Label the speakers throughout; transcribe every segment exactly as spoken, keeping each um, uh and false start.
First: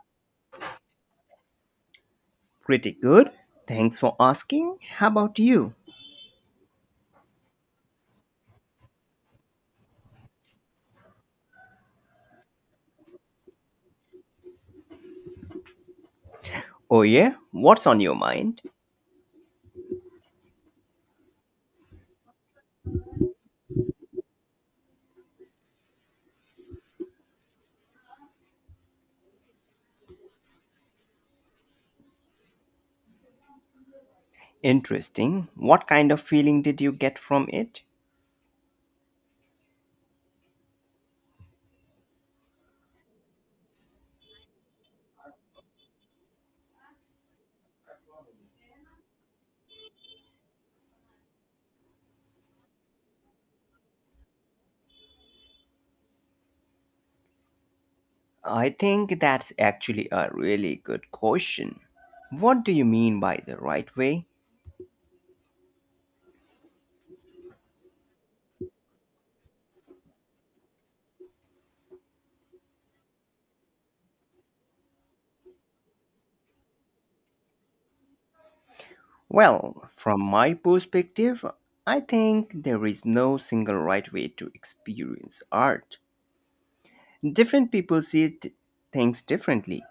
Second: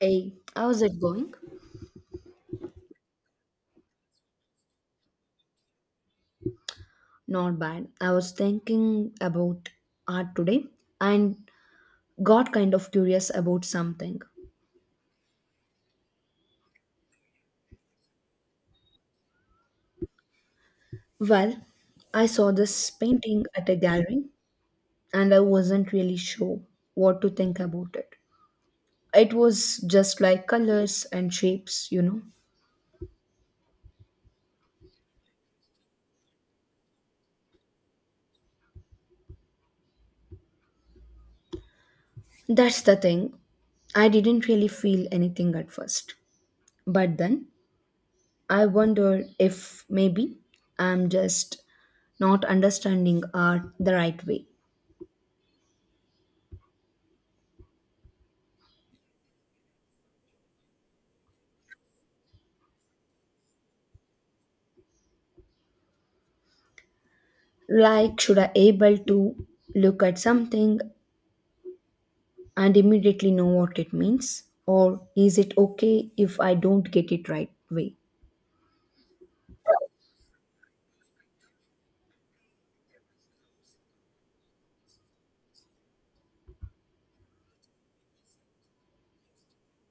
Speaker 1: Hey, how's it going?
Speaker 2: Pretty good. Thanks for asking. How about you?
Speaker 1: Not bad. I was thinking about art today and got kind of curious about something.
Speaker 2: Oh, yeah? What's on your mind?
Speaker 1: Well, I saw this painting at a gallery and I wasn't really sure what to think about it. It was just like colors and shapes, you know.
Speaker 2: Interesting. What kind of feeling did you get from it?
Speaker 1: That's the thing. I didn't really feel anything at first. But then I wondered if maybe I'm just not understanding art the right way.
Speaker 2: I think that's actually a really good question. What do you mean by the right way?
Speaker 1: Like, should I able to look at something and immediately know what it means, or is it okay if I don't get it right way?
Speaker 2: Well, from my perspective, I think there is no single right way to experience art. Different people see t- things differently.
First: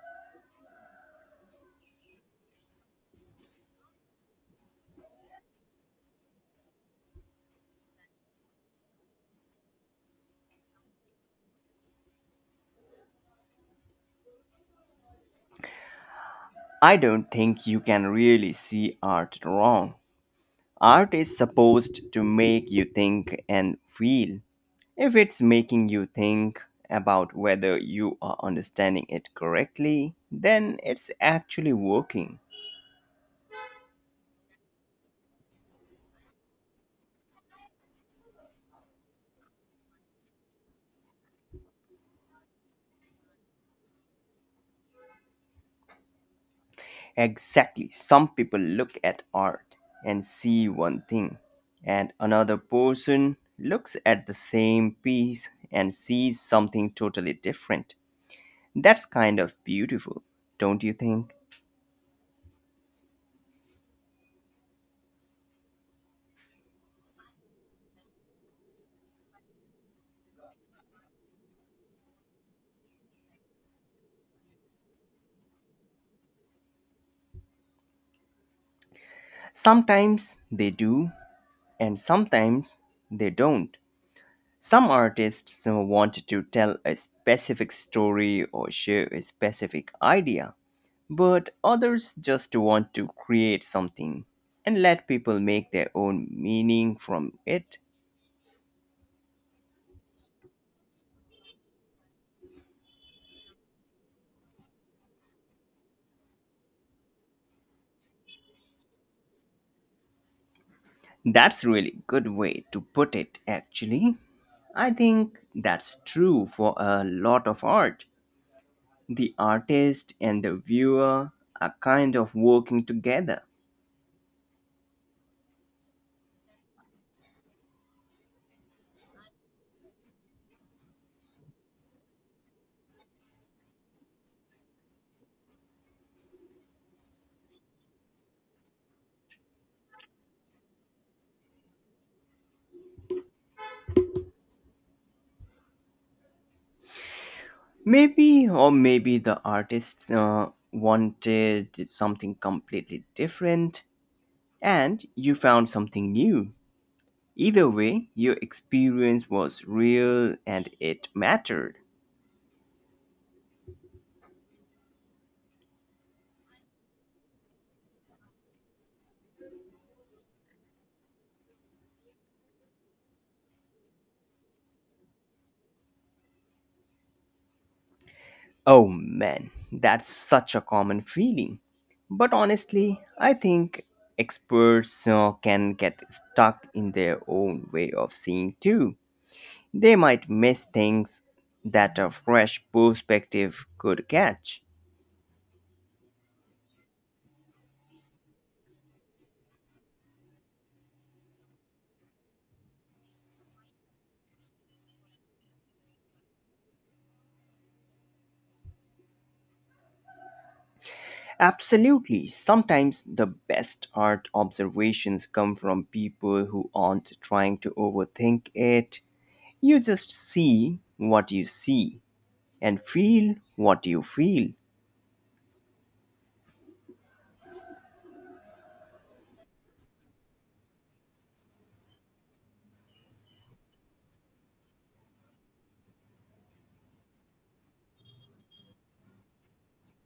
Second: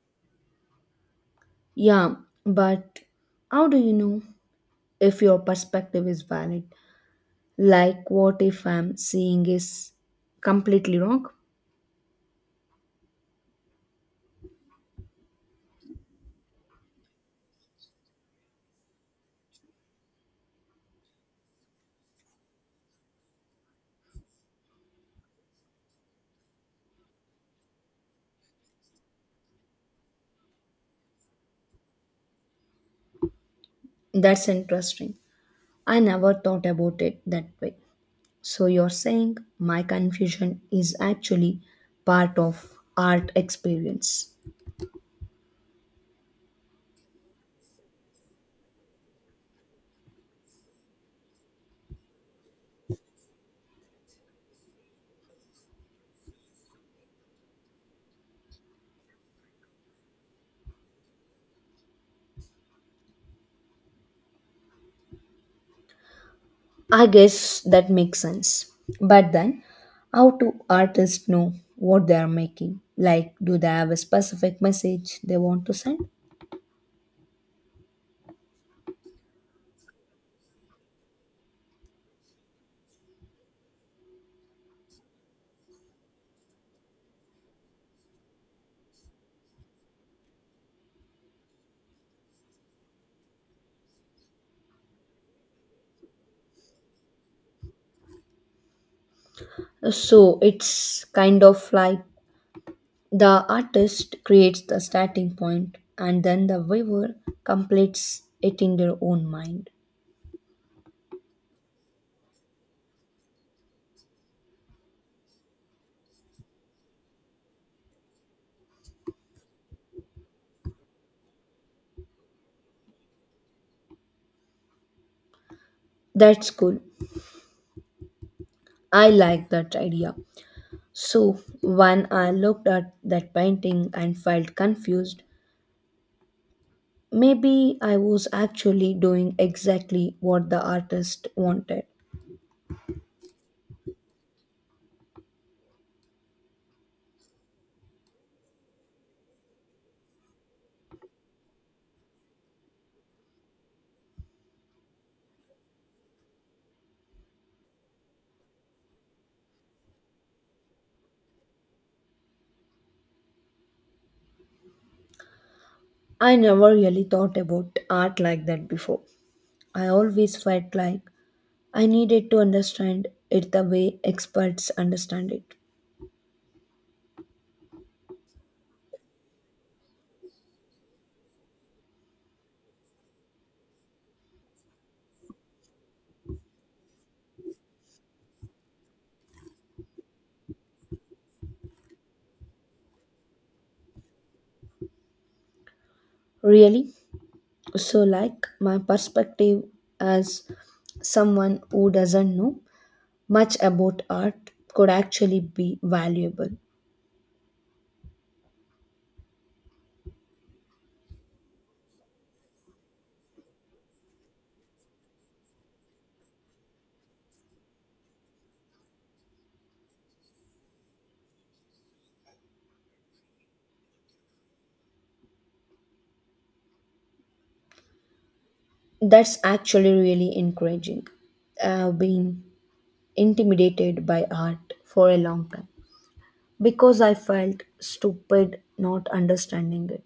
Speaker 1: Yeah, but how do you know if your perspective is valid? Like, what if I'm seeing is completely wrong?
Speaker 2: I don't think you can really see art wrong. Art is supposed to make you think and feel. If it's making you think about whether you are understanding it correctly, then it's actually working.
Speaker 1: That's interesting. I never thought about it that way. So you're saying my confusion is actually part of art experience.
Speaker 2: Exactly. Some people look at art and see one thing, and another person looks at the same piece and sees something totally different. That's kind of beautiful, don't you think?
Speaker 1: I guess that makes sense. But then, how do artists know what they are making? Like, do they have a specific message they want to send?
Speaker 2: Sometimes they do, and sometimes they don't. Some artists uh, want to tell a specific story or share a specific idea, but others just want to create something and let people make their own meaning from it.
Speaker 1: So it's kind of like the artist creates the starting point and then the viewer completes it in their own mind.
Speaker 2: That's really good way to put it actually. I think that's true for a lot of art. The artist and the viewer are kind of working together.
Speaker 1: That's cool. I like that idea. So when I looked at that painting and felt confused, maybe I was actually doing exactly what the artist wanted.
Speaker 2: Maybe, or maybe the artists uh, wanted something completely different and you found something new. Either way, your experience was real and it mattered.
Speaker 1: I never really thought about art like that before. I always felt like I needed to understand it the way experts understand it.
Speaker 2: Oh man, that's such a common feeling. But honestly, I think experts uh, can get stuck in their own way of seeing too. They might miss things that a fresh perspective could catch.
Speaker 1: Really? So, like, my perspective as someone who doesn't know much about art could actually be valuable.
Speaker 2: Absolutely. Sometimes the best art observations come from people who aren't trying to overthink it. You just see what you see and feel what you feel.
Speaker 1: That's actually really encouraging. I've been intimidated by art for a long time because I felt stupid not understanding it.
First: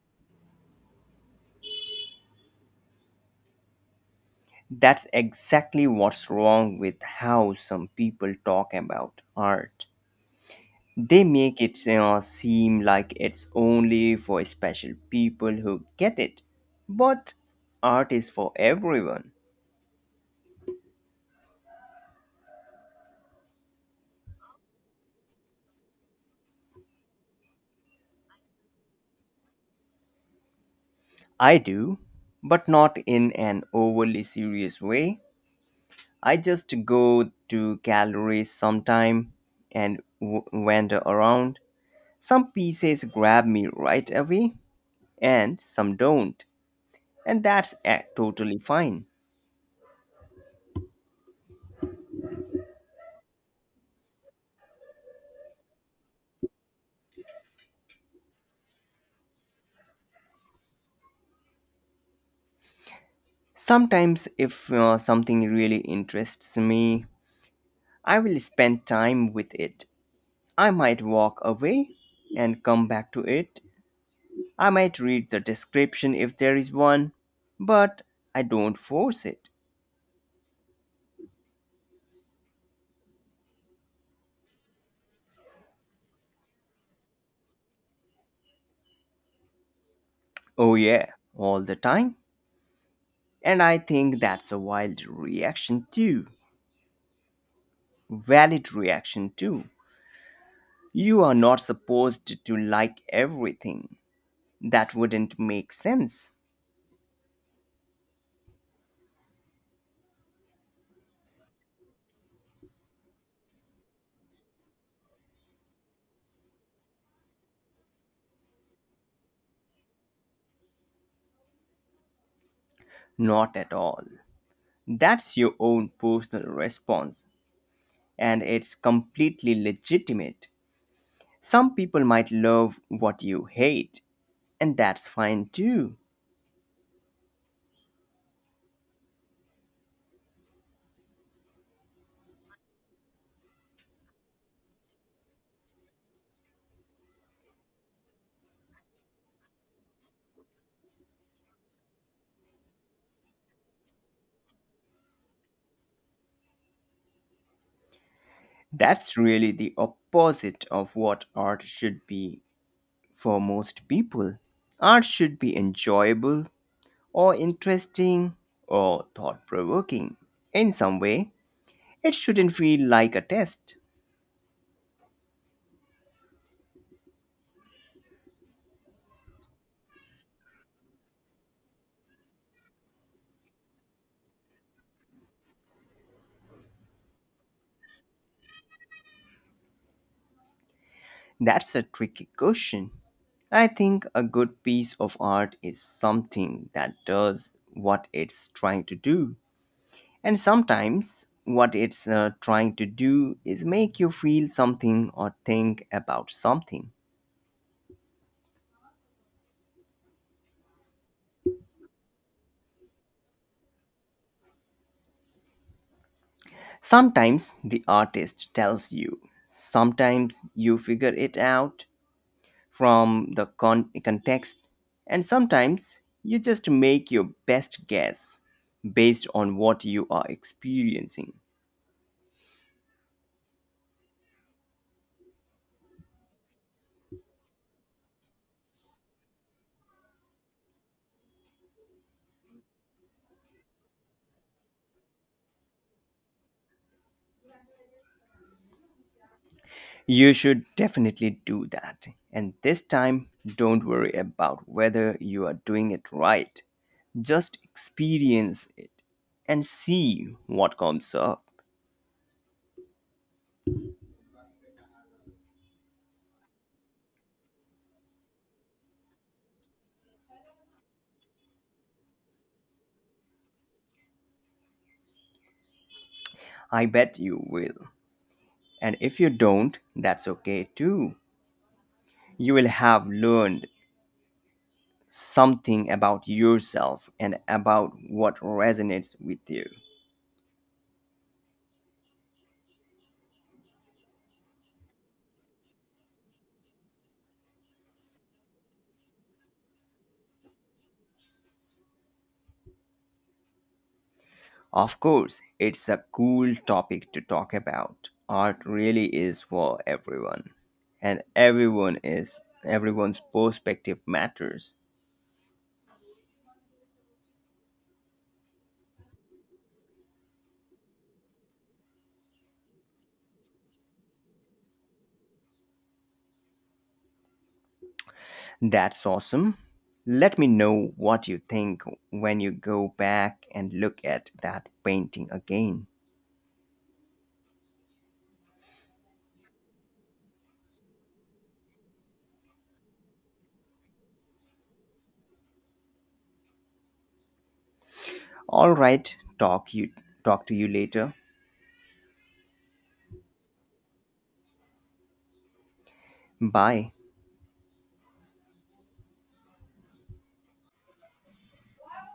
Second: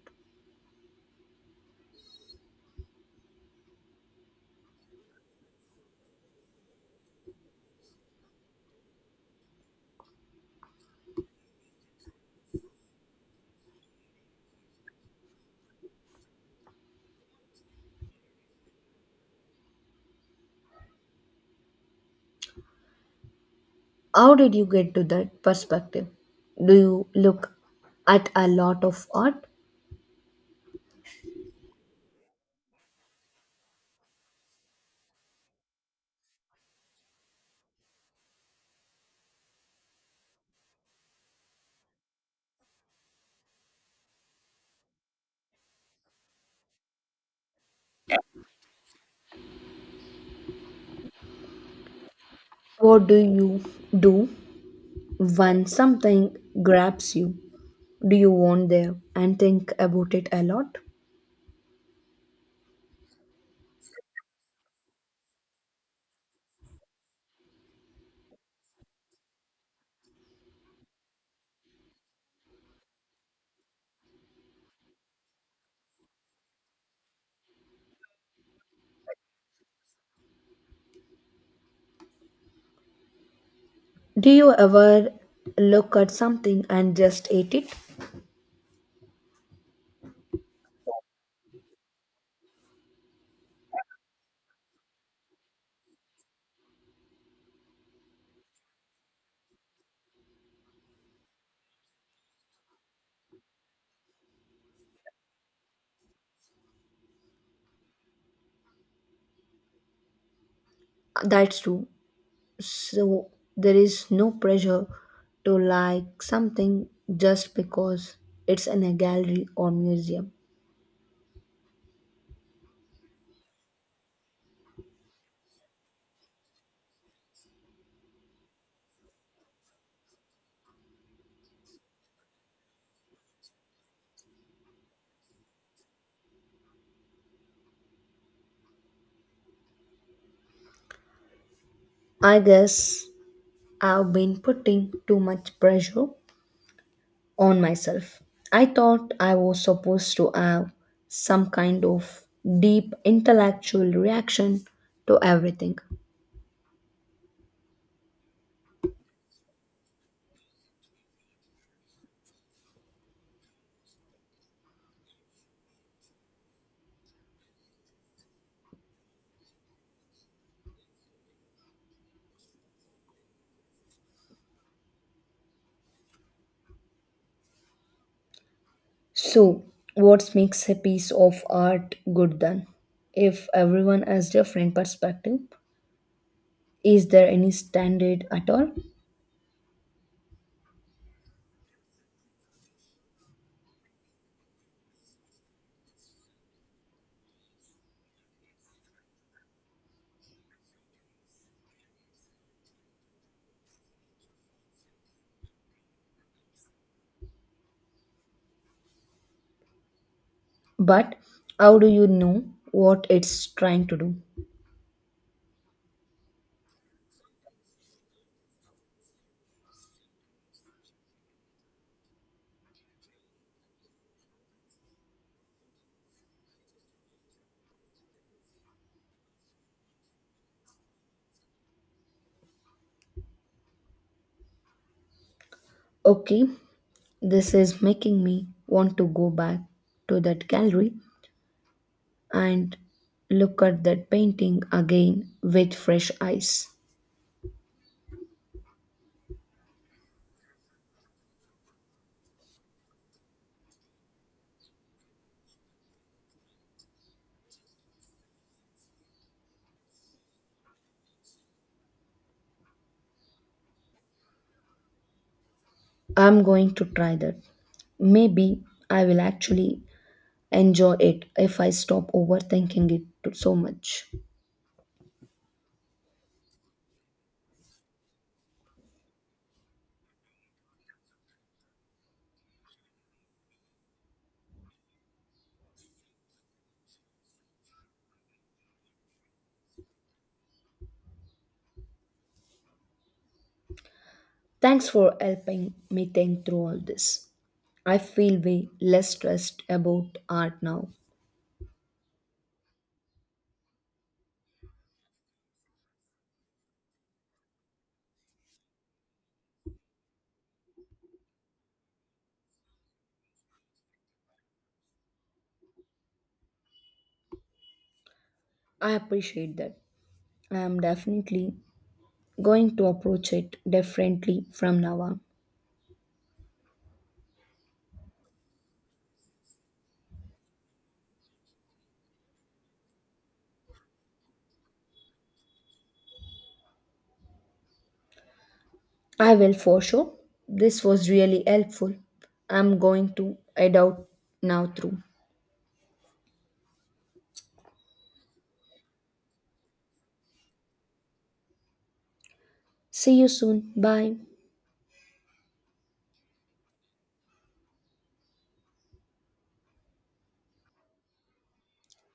Speaker 2: That's exactly what's wrong with how some people talk about art. They make it you know, seem like it's only for special people who get it. But art is for everyone.
Speaker 1: How did you get to that perspective? Do you look at a lot of art?
Speaker 2: I do, but not in an overly serious way. I just go to galleries sometime and w- wander around. Some pieces grab me right away and some don't, and that's uh, totally fine.
Speaker 1: What do you do when something grabs you? Do you want there and think about it a lot?
Speaker 2: Sometimes, if uh, something really interests me, I will spend time with it. I might walk away and come back to it. I might read the description if there is one, but I don't force it.
Speaker 1: Do you ever look at something and just eat it?
Speaker 2: Oh, yeah, all the time. And I think that's a wild reaction, too. Valid reaction, too. You are not supposed to like everything. That wouldn't make sense.
Speaker 1: That's true. So there is no pressure to like something just because it's in a gallery or museum.
Speaker 2: Not at all. That's your own personal response, and it's completely legitimate. Some people might love what you hate, and that's fine too.
Speaker 1: I guess I've been putting too much pressure on myself. I thought I was supposed to have some kind of deep intellectual reaction to everything.
Speaker 2: That's really the opposite of what art should be for most people. Art should be enjoyable or interesting or thought provoking in some way. It shouldn't feel like a test.
Speaker 1: So, what makes a piece of art good then? If everyone has different perspective, is there any standard at all?
Speaker 2: That's a tricky question. I think a good piece of art is something that does what it's trying to do. And sometimes what it's uh, trying to do is make you feel something or think about something.
Speaker 1: But how do you know what it's trying to do?
Speaker 2: Sometimes the artist tells you, sometimes you figure it out from the con- context, and sometimes you just make your best guess based on what you are experiencing.
Speaker 1: Okay, this is making me want to go back to that gallery and look at that painting again with fresh eyes.
Speaker 2: You should definitely do that. And this time, don't worry about whether you are doing it right. Just experience it and see what comes up.
Speaker 1: I'm going to try that. Maybe I will actually enjoy it if I stop overthinking it to- so much.
Speaker 2: I bet you will. And if you don't, that's okay too. You will have learned something about yourself and about what resonates with you.
Speaker 1: Thanks for helping me think through all this. I feel way less stressed about art now.
Speaker 2: Of course, it's a cool topic to talk about. Art really is for everyone, and everyone is everyone's perspective matters.
Speaker 1: I appreciate that. I'm definitely going to approach it differently from now on.
Speaker 2: That's awesome. Let me know what you think when you go back and look at that painting again.
Speaker 1: I will for sure. This was really helpful. I'm going to head out now through.
Speaker 2: All right, talk you talk to you later.
Speaker 1: See you soon. Bye.
Speaker 2: Bye.